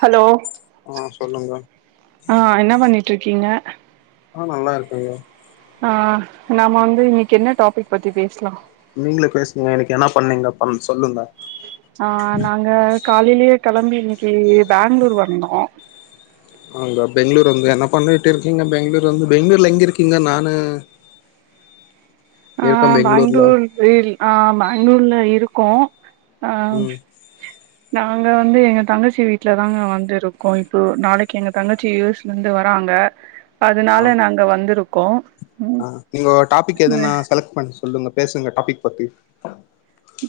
hello ஆ சொல்லுங்க ஆஹ் என்ன பண்ணிட்டு இருக்கீங்க ஆஹ் நல்லா இருக்கேன் ஐய்யா ஆஹ் நாம வந்து இன்னைக்கு என்ன டாபிக் பத்தி பேசலாம் நீங்களே பேசுங்க எனக்கு என்ன பண்ணீங்க பண்ண சொல்லுங்க ஆஹ் நாங்க காலையிலயே கிளம்பி இன்னிக்கு பெங்களூர் வந்தோம் ஆங்க பெங்களூர் வந்து என்ன பண்ணிட்டு இருக்கீங்க பெங்களூர் வந்து பெங்களூர்ல எங்க இருக்கீங்க நானு இருக்கே ஆஹ் பெங்களூர்ல பெங்களூர் இல் ஆஹ் பெங்களூர்ல இல் இருக்கோம் ஆஹ் ம் நாங்க வந்து எங்க தங்கச்சி வீட்டுலதாங்க வந்துருக்கோ இப்போ நாளைக்கு எங்க தங்கச்சி யு எஸ்ல இருந்து வராங்க அதுனால நாங்க வந்திரு கோம் ஆஹ் நீங்கோ டாபிக் எதனா செலக் பண்ண சொல்லுங்க பேசுங்க டாபிக் பத்தி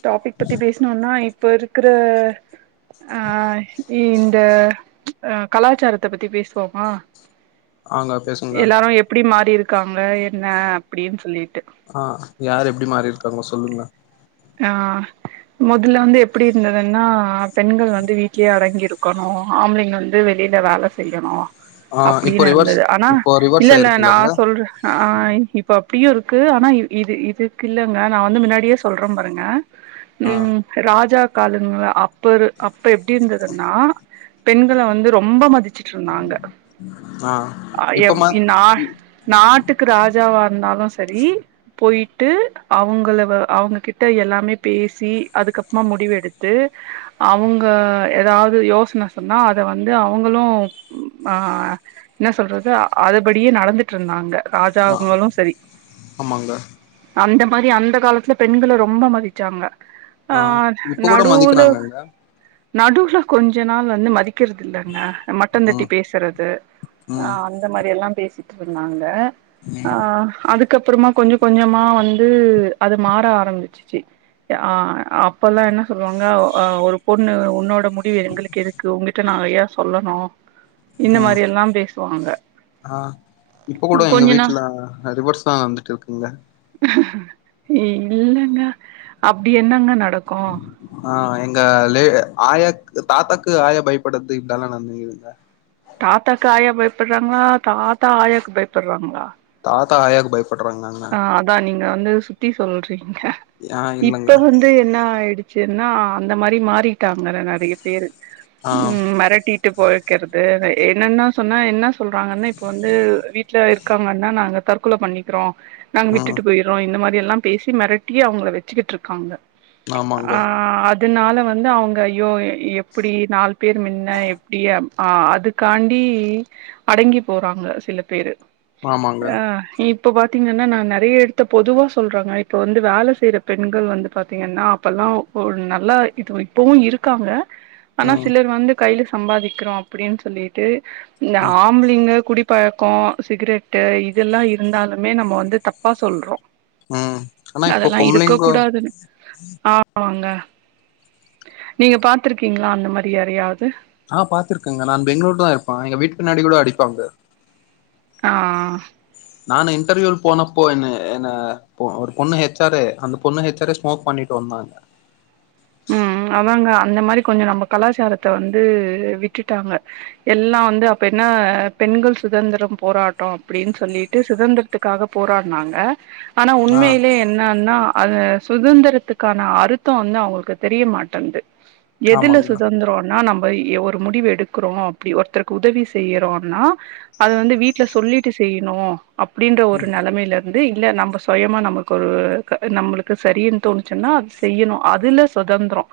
டாபிக் பத்தி பேசணும்னா இப்ப இருக்கிற ஆஹ் இந்த அஹ கலாச்சாரத்த பத்தி பேசுவோமா ஆங்க பேசுங்க எல்லாரும் எப்டி மாரி இருக்கு இருக்காங்க என்ன அப்டின்னு சொல்லி ஆஹ் யார் எப்டி மாறிருக்காங்கோ சொல்லுங்க ஆஹ் முதல்ல வந்து எப்படி இருந்ததுன்னா பெண்கள் வந்து வீட்டிலேயே அடங்கி இருக்கு க்கணும் ஆம்ளைங்க வந்து வெளில வேல செய்யணு ஆ இப்போ அப்படின்னு ரிவர்ஸ் இருந்தது ஆனா இப்போ ரிவர்ஸ் இல்ல இல்ல ஆயிருக்குல்லங்க நான் சொல்றேன் ஆஹ் இப்ப அப்டியும் இருக்கு ஆனா இது இதுக்கு இல்லலைங்க நான் வந்து முன்னாடியே சொல்றேன் ங்க ஆ உம் ராஜா காலங்லா ஆப் ப்பரு அப்ப எப்டி இருந்ததுன்னா பெண்களை வந்து ரொம்ப மதிச்சுட்டு இருந்தாங்க ஆ இப்பமா நா நாட்டுக்கு ராஜாவா இருந்தாலும் சேரி போயிட்டு அவங்கள அவங்க கிட் ட எல்லாமே பேசி அதுக்கப்மா முடிவெடுத்து அவங்க எதாவது யோசனை சொன்னா அத வந்து அவங்களும் ஆஹ் என சொல்றது அதுபடியே நடந்துட்ருந்தாங்க ஆ ராஜாங்களாலும் சேரி ஆமாங்க அந்த மாரி அந்த காலத்துல பெண்கள ரொம் ரொம்ப மதிச்சாங்க ஆ ஆஹ் இப்ப கூட மதிக்குறாங்கல நடுல கொஞ்ச நாள் வந்து மதிக் கிறதுயில்லங்க மட்ட தட்டி ம் பேசுறத ம் ஆஹ் அந்த மாதிரி எல்லா பேசி சொன்னாங்க ம் ஆஹ் அதுக்கு அதுக்கப்பறமா கொஞ்ச கொஞ்சமா வந்து அது மாற ஆரம்பிச்சு ச்சு ஆஹ் அப்பலாம் என்ன சொல்லுவாங்க ஆஹ் ஒரு பொண்ணு உன்னோட முடிவு எங்களுக்கு இருக்கு உங்கிட்ட நா ஏன் சொல்லணும் உம் ஆஹ் இப்ப கூட எங்க கொஞ்ச நா வீட்டுல ரிவேர்ஸ் தான் வந்துட்டு இருக்குங்க இல்லங்க அப்படி என்னங்க நட நடக்கும் இங்கலே ஆயா தாத்தாக்கு ஆயா பயப்படுறது இதல்லாம் நடக்கதுங்க தாத்தாக்கு ஆயா பயப்படுறாங்களா தாத்தா ஆயாவுக்கு பயப்படுறாங்களா தாத்தா ஆயாக்கு பயம் படுன்றாங்னா க வந்து சுத்தி சொல்றிங்க ஆ இப்ப இல்லங்க வந்து என்ன ஆயிடு சென்னா அந்த மாரி மாறிகிடாங்க நிறைய பேரு ஆ உம் மராட்டி விட்டு போய்கிறது என்னென்ன சொன்னால் என்ன சொல்றாங்கன்னா இப்போ வந்து வீட்ல இருக்காங்கன்னா நாங்கள் தற்கொலை பண்ணிக்கிறோம் நாங்க ம் விட்டுட்டு போயறோம் இந்த மாரி எல்லாம் பேசி மிரட்டிய அவங்கள வச்சுக்கிட்டு இருக்காங்க ஆமாங்க ஆஹ் அத் அதனால வந்து அவங்க ஐயோ எப்டி நாலு பேர் முன்ன எப்டி அதுக்காண்டி அடங்கி போறாங்க சில பேரு ஆமாங்க ஆஹ் இ இப்போ பா பாத்தீங்கன்னா நா நிறைய இடத்த பொதுவாக சொல்கிறாங்க இப்போ வந்து வேல செய்கிற பெண்கள் வந்து பாத்தீங்கன்னா அப்போல்லா ஒரு நல்லா இது இப்போவும் இருக்காங்க ஆனா ம் சிலர் வந்து கையில சம்பாதிக்கிறோம் அப்டின்னு சொல்லிட்டு ந்த ம் ஆம்ளிங்க குடி பழக்கம் சிகரெட் இதெல்லாம் இருந்தாலும் னிமே நம்ப வந்து தப்பா சொல்றோம் ம் ஆனா இப்போ அதெல்லாம் இருக்க பொம்பளைங்கோ கூடாதுன்னு ஆமாங்க நீங்க பார்த்திருக்கீங்களா அந்த மாரி யாரையாவது ஆஹ் பாத்துருக்கேங்க நான் பெங்களூர் தான் இருப்பேன் எங்க வீட்டு பின்னாடி கூட அடிப்பாங்க ஆஹ் நான் இன்டர்வியூ போனப்போ என்ன என்ன ஒரு பொண்ணு ஹச் ஆ ரு அந்த பொண்ணு ஹச் ஆ ரு ஸ்மோக் பண்ணிட்டு வந்தாங்க உம் அதாங்க அந்த மாரி கொஞ்ச நம்ப கலாச்சாரத்தை வந்து விட்டுட்டாங்க எல்லாம் வந்து அப்ப என்ன பெண்கள் சுதந்திரம் போராட்டம் அப்படின்னு சொல்லிட்டு சுதந்திரத்துக்காக போராடினாங்க ஆனா ஆ உண்மையிலயே என்னன்னா அது சுதந்திரத்துக்கான அருத்தம் வந்து அவுங்களுக்கு தெரியமாட்டேங்கிது எதுல ஆமாங்க சுதந்திரம்னா நம் ஒரு முடிவு எடுக்கறோம் அப்டி ஒருத்தருக்கு உதவி செய்றோம்னா அது வந்து வீட்டுல சொல்லிட்டு செய்யணும் அப்டின்ற ஒரு நிலைமைல வந்து இல்ல நம்ப சுயமா நமக்கு ஒரு நம்பளுக்கு சேரினு தோணுச்சுன்னா அது செய்யணும் அதுல சுதந்திரம்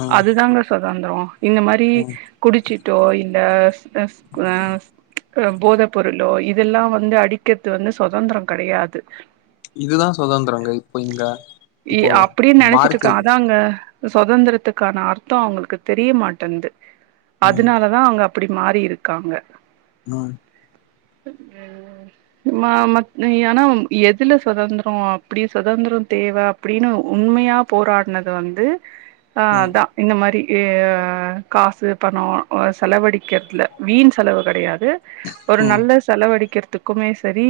ம் அதுதாங்க சொல் வந்துரும் இந்த மாரி ம் குடிச்சிட்டோ இல் அ [unintelligible] போதப்பொருளோ இதெல்லாம் வந்து அடிக்கிற்து வந்து சுதந்திரம் கிடையாது இதுதான் சுதந்திரங்க இப்போ இங்க இ இப்போ அப்டின்னு நெனைச்சிட்டு இருக்கா மார்க்க அதாங்க சுதந்திரத்துக்கான அர்த்தம் அவங்களுக்கு தெரிய மாட்டேங்கிது ம் அதனாலதான் அவங்க அப்டி மாரி இருக்காங்க நோ ஏனா எதுல சுதந்திரம் அப்டி சுதந்திரம் தேவை அப்படின்னு உண்மையா போரா ட்டுனது வந்து ஆஹ் ம் அதான் இந்த மாரி ஏயா காசு பணம் செலவடிக்க வக்கிறது இல்ல வீண் செலவு கிடையாது ஒரு ம் நல்ல செலவடிக்கிறது த்துக்குமே சேரி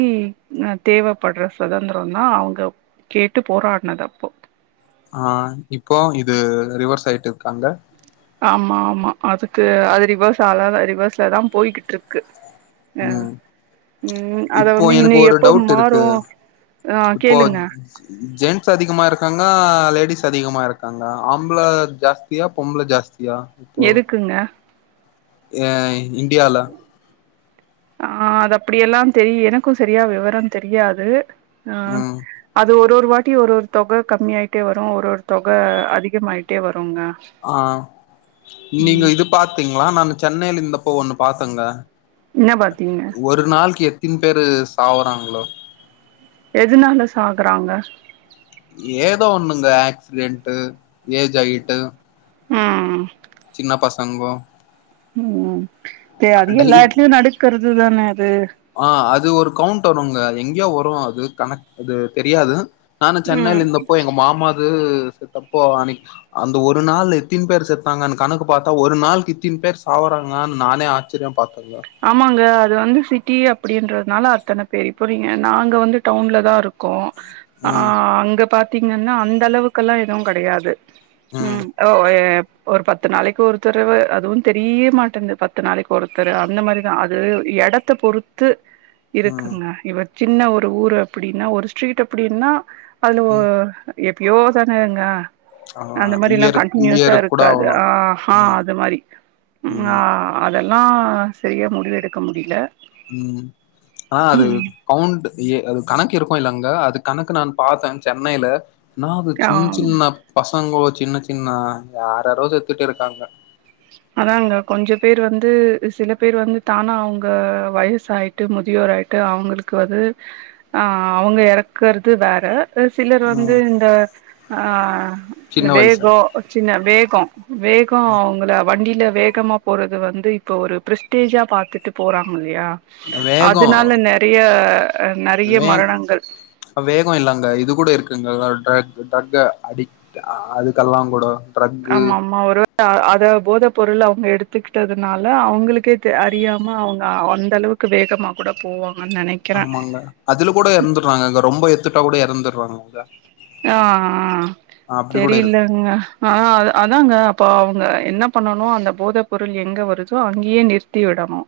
ஹ தேவப்பட்ற சுதந்திரம் நா அவுங்க கேட்டு போராட்னது அப்போ ஆஹ் இப்போ இது ரிவர் சைட் இருக்காங்க ஆமா ஆமா அதுக்கு அது ரிவர்ஸ் ஆள ரிவர்ஸ்லதான் போய்கிட்டு இருக்கு அஹ் ம் உம் அத இப்போ வந்து எனக்கு இன்னும் ஒரு எப்ப டவுட் இருக்கு மாறும் அஹ் இப்போ கேளுங்க ஜென்ஸ் அதிகமா இருக்காங்க லேடிஸ் அதிகமா இருக்காங்க ஆம்பள ஜாஸ்தியா பொம்பள ஜாஸ்தி ஏன் இப்போ எதுக்குங்க ஏஹ் இந்தியால ஆஹ் அது அப்டிலாம் தெரி எனக்கும் சரியா விவரம் தெரியாது ஆஹ் ம் அது ஒரு ஒரு ஒரு வாட்டி ஒரு ஒரு தொகை கம்மியயிட்டே வரும் ஒரு ஒரு தொகை அதிகமாயிட்டே வரும் ஆஹ் நீங்க ம் இது பாத்தீங்களா நான் சென்னையில இரு இந்தப்ப ஒண்ணு பாதங்க என்ன பாத்தீங்க எதன் பேரு சாவுறாங்களோ எதுனால சாகுறாங்க ஏதோ ஒண்ணுங்க ஆக்சிடென்ட ஏஜ் ஆயிட்டு ஆஹ் சின்ன பசங்கோ உம் இப்ப அதையும் எல்லா டெய் வீட்டுலயும் நடக்கிறது தானே அது ஆஹ் அது ஒரு கவுண்ட வருங்க எங்கேயோ வரும் அது கணக்கு அது தெரியாது நானு சென்னையில ம் இருந்தப்போ எங்க மாமாது செத்தாப்போ அ அந்த ஒரு நாள் எதன் பேர் செத்தாங்க கணக்கு பார்த்தா ஒரு நாளைக்கு இதின் பேர் சாவங்க நானே ஆச்சரிய ஆமாங்க அது வந்து சிட்டி அப்படின்றதுனால அத்தனை பேர் இப்போ நீங்க நாங்கள் வந்து டவுன் தான் இருக்கோம் ம் ஆஹ் அங்க பாத் பத்தீங்கன்னா அந்த அளவுக்கல்லா எதுவும் கிடையாது ம் உம் ஓ எ ஒரு பத்து நாளைக்கு ஒருத்தருவ அதுவும் தெரிய மாட்டேது பத்து நாளைக்கு ஒருத்தர் அந்த மாரிதா அது இடத்த பொறுத்து ம் இருக்குங்க இவ சின்ன ஒரு ஊரு அப்டினா ஒரு ஸ்ட்ரீட் அப்படின்னா அதுல ஓ ம் எப்பயோ தானேங்க ஆ அந்த மாரி எல்லா இயருக்கு கண்டினியூஸா இயருக்கு கூட இருக்காது ஆவலா ஆஹ் ஆஹ அது மாரி ஆஹ ம் ம் அந்த அதெல் ஆஹ் சரியாக முடிவு எடுக்க முடியல உம் ஆஹ் அது கவுண்ட் ஏ அது கணக்கு இருக்கோ இல்லங்க அது கணக்கு நான் பார்த்தேன் சென்னையில நா அது ஆ சின்ன சின்ன பச அங்க சின்ன சின்ன யார யாரோ செத்துட்டு இருக்காங்க அதாங்க கொஞ்ச பேர் வந்து சில பேர் வந்து தானா அவங்க வயச ஆயிட்டு முதியோர ஆயிட்டு அவங்களுக்கு வந்து ஆஹ் அவங்க இறக்கறது வேற சிலர் வந்து ம் இந்த ஆஹ் சின்ன வயசு வேகோ சின்ன வேகோ வே கும் வேகம் அவங்கள வண்டியில வேகமா போறது வந்து இப்ப ஒரு பிரஸ்டேஜா பாத்துட்டு போறாங்க இல்லையா வேகோ அதனால நிறைய வே வேகம் இல்லாங்க இது கூட இருக்குங்க டிரக் டிரக்கு அடிட் அதுக்கெல்லாம் கூட ட்ரக்கு ஆமா ஆமா ஒரு அத போதை பொருள் அவங்க எடுத்துக்கிட்டதுனால அவங்களுக்கே அறியாம அவங்க அந்தளவுக்கு வேகமாக கூட போவாங்க ஆமாங்க அதுல கூட இறந்துறாங்க அங்க ரொம்ப எத்துட்டா கூட இறந்துடு வாங்க ஆஹ் கூட இருக்கு இப்போ அவங்க என்ன பண்ணணும் அந்த போதைப்பொருள் எங்கே வருதோ அங்கேயே நிறுத்தி விடணும்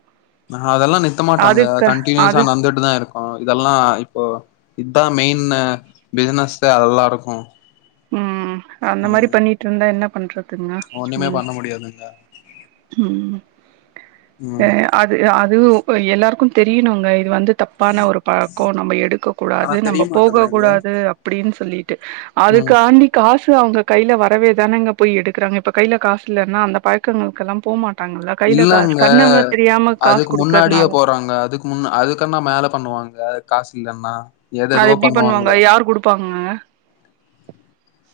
ஆஹ் அதெல்லாம் நித்த மாட்டாங்க கண்டினியுஸா அது நடந்துட்டு தான் இருக்குகோ இதெல்லாம் இப்போ இதுதான் மெயினு பிசினஸ்சே எல்லாருக்கும் ம் அந்த மாரி பண்ணிட்டு இருந்தா என்ன பன்றது துங்க ஒண்ணுமே உம் பண்ண முடியாதுங்க உம் ம் அஹ் அது அது இப்ப எல்லாருக்கும் தெரியனுங்க இது வந்து தப்பான ஒரு பழக்கோ நம்ப எடுக்க ஆனா கூடாது நம்ப போக தெரியமாட்டேந்தங்க கூடாது அப்படின்னு சொல்லி ட்டு அதுக் ம் காண்டி காஸ் அவங்க கையில வரவே தானேங்க போய் எடுக்கிறாங்க இப்ப கைல காசு இல்லைன்ன அந்த பழக்கங்க எல்லாம் போக மாட் இல்லங்க காசு அதுக்கு முன்னாடியே குடுக்கறனால போறாங்க அதுக்கு முன்ன அதுக்குன்னா மேல பண்ணுவாங்க காசு இல்லன்னா எது அது எதுவோ எப்டி பண்ணுவாங்க பண்ணுவாங்கள யார் குடுப்பாங்கங்க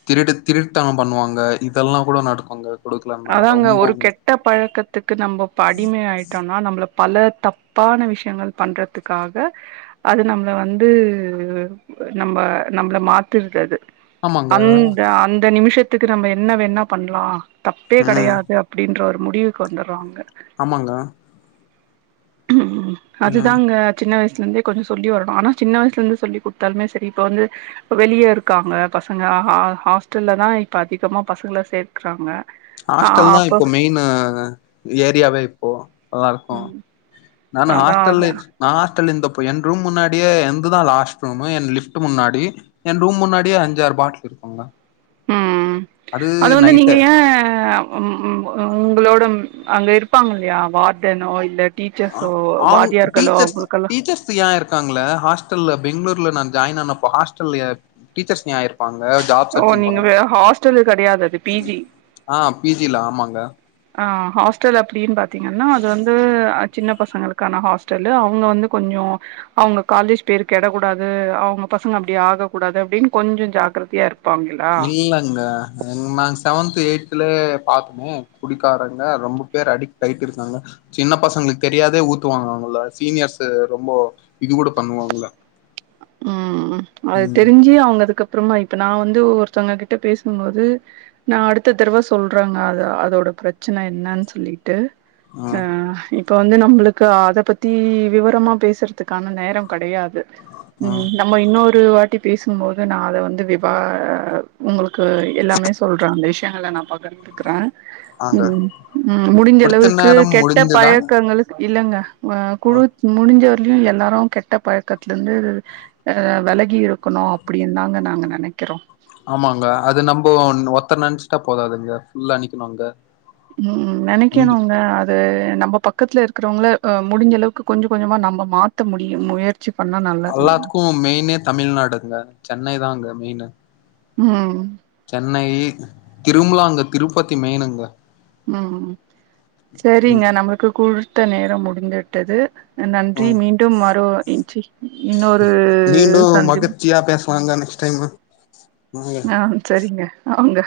திருடு திருட்டுத்தனம் பண்ணுவாங்க இதெல்லாம் கூட நடக்குாங்க அதாங்க ஒரு கெட்ட பழக்கத்துக்கு நம்ப அடிமை ஆயிட்டோம்னா நம்பள பல தப்பான விஷயங்கள் பண்றதுக்காக அது நம்மளை வந்து நம்ம நம்மளை மாத்திட்டாது அது ஆமாங்க அந்த அந் ரெண்டு நிமிஷத்துக்கு நம்ம என்ன வேணா பண்ணலா தப்பே ம் கிடையாது அப்படின்ற ஒரு முடிவுக்கு வந்துறாங்க ஆமாங்க அது ம் தாங்க சின்ன வயசு சின்னவயசுல இருந்தே கொஞ்ச சொல்லி வரணும் ஆனா சின்ன வயசுல இருந்து சொல்லி கொடுத்தாலுமே சேரி இப்ப வந்து வெளியே இருக்காங்க பசங்க ஹ ஹாஸ்டல்ல தான் இப்ப அதிகமா பசங்களை சேர்க்கறாங்க ஹாஸ்டல் தான் இப்போ மெயின் ஏரியாவே ஓ நல்லா இருக்குகோ ம் நானும் அதா ஹாஸ்டல்ல அதா நா இருந்தப்போ என் ரூம் முன்னாடியே எனதுதான் லாஸ்ட் ரூம் என் லிப்ட் முன்னாடி என் ரூம் முன்னாடியே அஞ்சு ஆறு பாட்டில் இருக்குங்க உம் அது வந்து நீங்க ஏன் உம் உம் உங்களோட அங்க இருப்பாங்க இல்லையா வார்டனோ இல்ல அ டீச்சர்ஸோ ஆங் வாத்தியார்களோ டீச்சர்ஸ் அவங்களுக்கெல்லா டீச்சர்ஸ் ஏன் இருக்காங்கள ஹாஸ்டல்ல பெங்களூர் ல நான் ஜாயின் ஆண்ணப்ப ஹாஸ்டல் டீச்சர்ஸ் ஆயிருக்கு ப்பங்க ஜாப் ஓ சர்ச்சிங் நீங்க ஹாஸ்டலு கெடையாது அது பி ஜி ஆஹ் பீ ஜில ஆமாங்க ஆஹ் ஹாஸ்டல் அப்டினு பாத் பாதீங்கனா அது வந்து சின்ன பசங்களுக்கான ஹாஸ்டலு அவங்க வந்து கொஞ்ச அவங்க காலேஜ் பேரு கிடக்க கூடாது அவங்க பசங்க அப்படி ஆகக்கூடாது அப்படின்னு கொஞ்சோ ஜாக்கிரதையா இருக்கு இல்லங்க நா செவன்த் எய்துலா பாத்தமே குடிக்காரவங்க ரொம்ப பேர் அடிக்ட் ஆயிட்டு இருக்காங்க சின்ன பசங்களுக்கு தெரியாதே ஊத்துவாங்க அவங்கள சீனியர்ஸ் ரொம்ப இது கூட பண்ணுவாங்கலா உம் அது தெரிஞ்சு அவங்க அதுக்கப்பற அப்புறமா இப்ப நான் வந்து ஒருத்தவங்க கிட்ட பேசும்போது நான் அடுத்த தடவை சொல்றாங்க அத அதோட பிரச்சனை என்னனு சொல்லி ட்டு ம் ஆஹ் இப்போ வந்து நம்பளுக்கு அத பத்தி விவரமா பேசுறதுக்கான நேரம் கிடையாது உம் ம் நம்ம இன்னொரு வாட்டி பேசும்போது நான் அத வந்து விவா உங்களுக்கு எல்லாமே சொல்றேன் அந்த விஷயங்கள நா பகிர்ந்துக்கிறேன் ஆங்க உம் ம் முடிஞ்ச குடுத்த அளவுக்கு நேரம் கெட்ட முடிந்துதான் பழக்கங்களுக்கு இல்லங்கா ஆ குடுத் முடிஞ்சவர் உம் எல்லாரும் கெட்ட பழக்கத்தல இருந்து அஹ் விலகி இருக்கணும் அப்படின்னு தாங்க நாங்க நினைக்கிறோம் ஆமாங்க அது நம்ப ஒத்த நினைச்சுட்டா போதாதுங்க புல்லா நினைக்கானுங்க உம் நினைக்கணுங்க நம்ப பக்கத்துல இருக்கிறவங்கள முடிஞ்ச அளவுக்கு கொஞ்ச கொஞ்சமா நம்ம மாத்த முடியும் முய அல்லாத்துக்கும் மெயினே தமிழ்நாடுங்க சென்னை தாங்க மெயினு ம் சென்னை திரும்பலா அங்க திருப்பதி மெயனுங்க ம் சேரிங்க நம்மளுக்கு கூழ் குடுத்த நேரம் முடிந்துவிட்டது நன்றி ம் மீண்டும் வரு இன்றி இன்னொரு மீண்டும் சந்திப் மகிழ்ச்சியா பேசலாங்க நெக்ஸ்ட் டைம் வாங்க ஆ சரிங்க அவங்க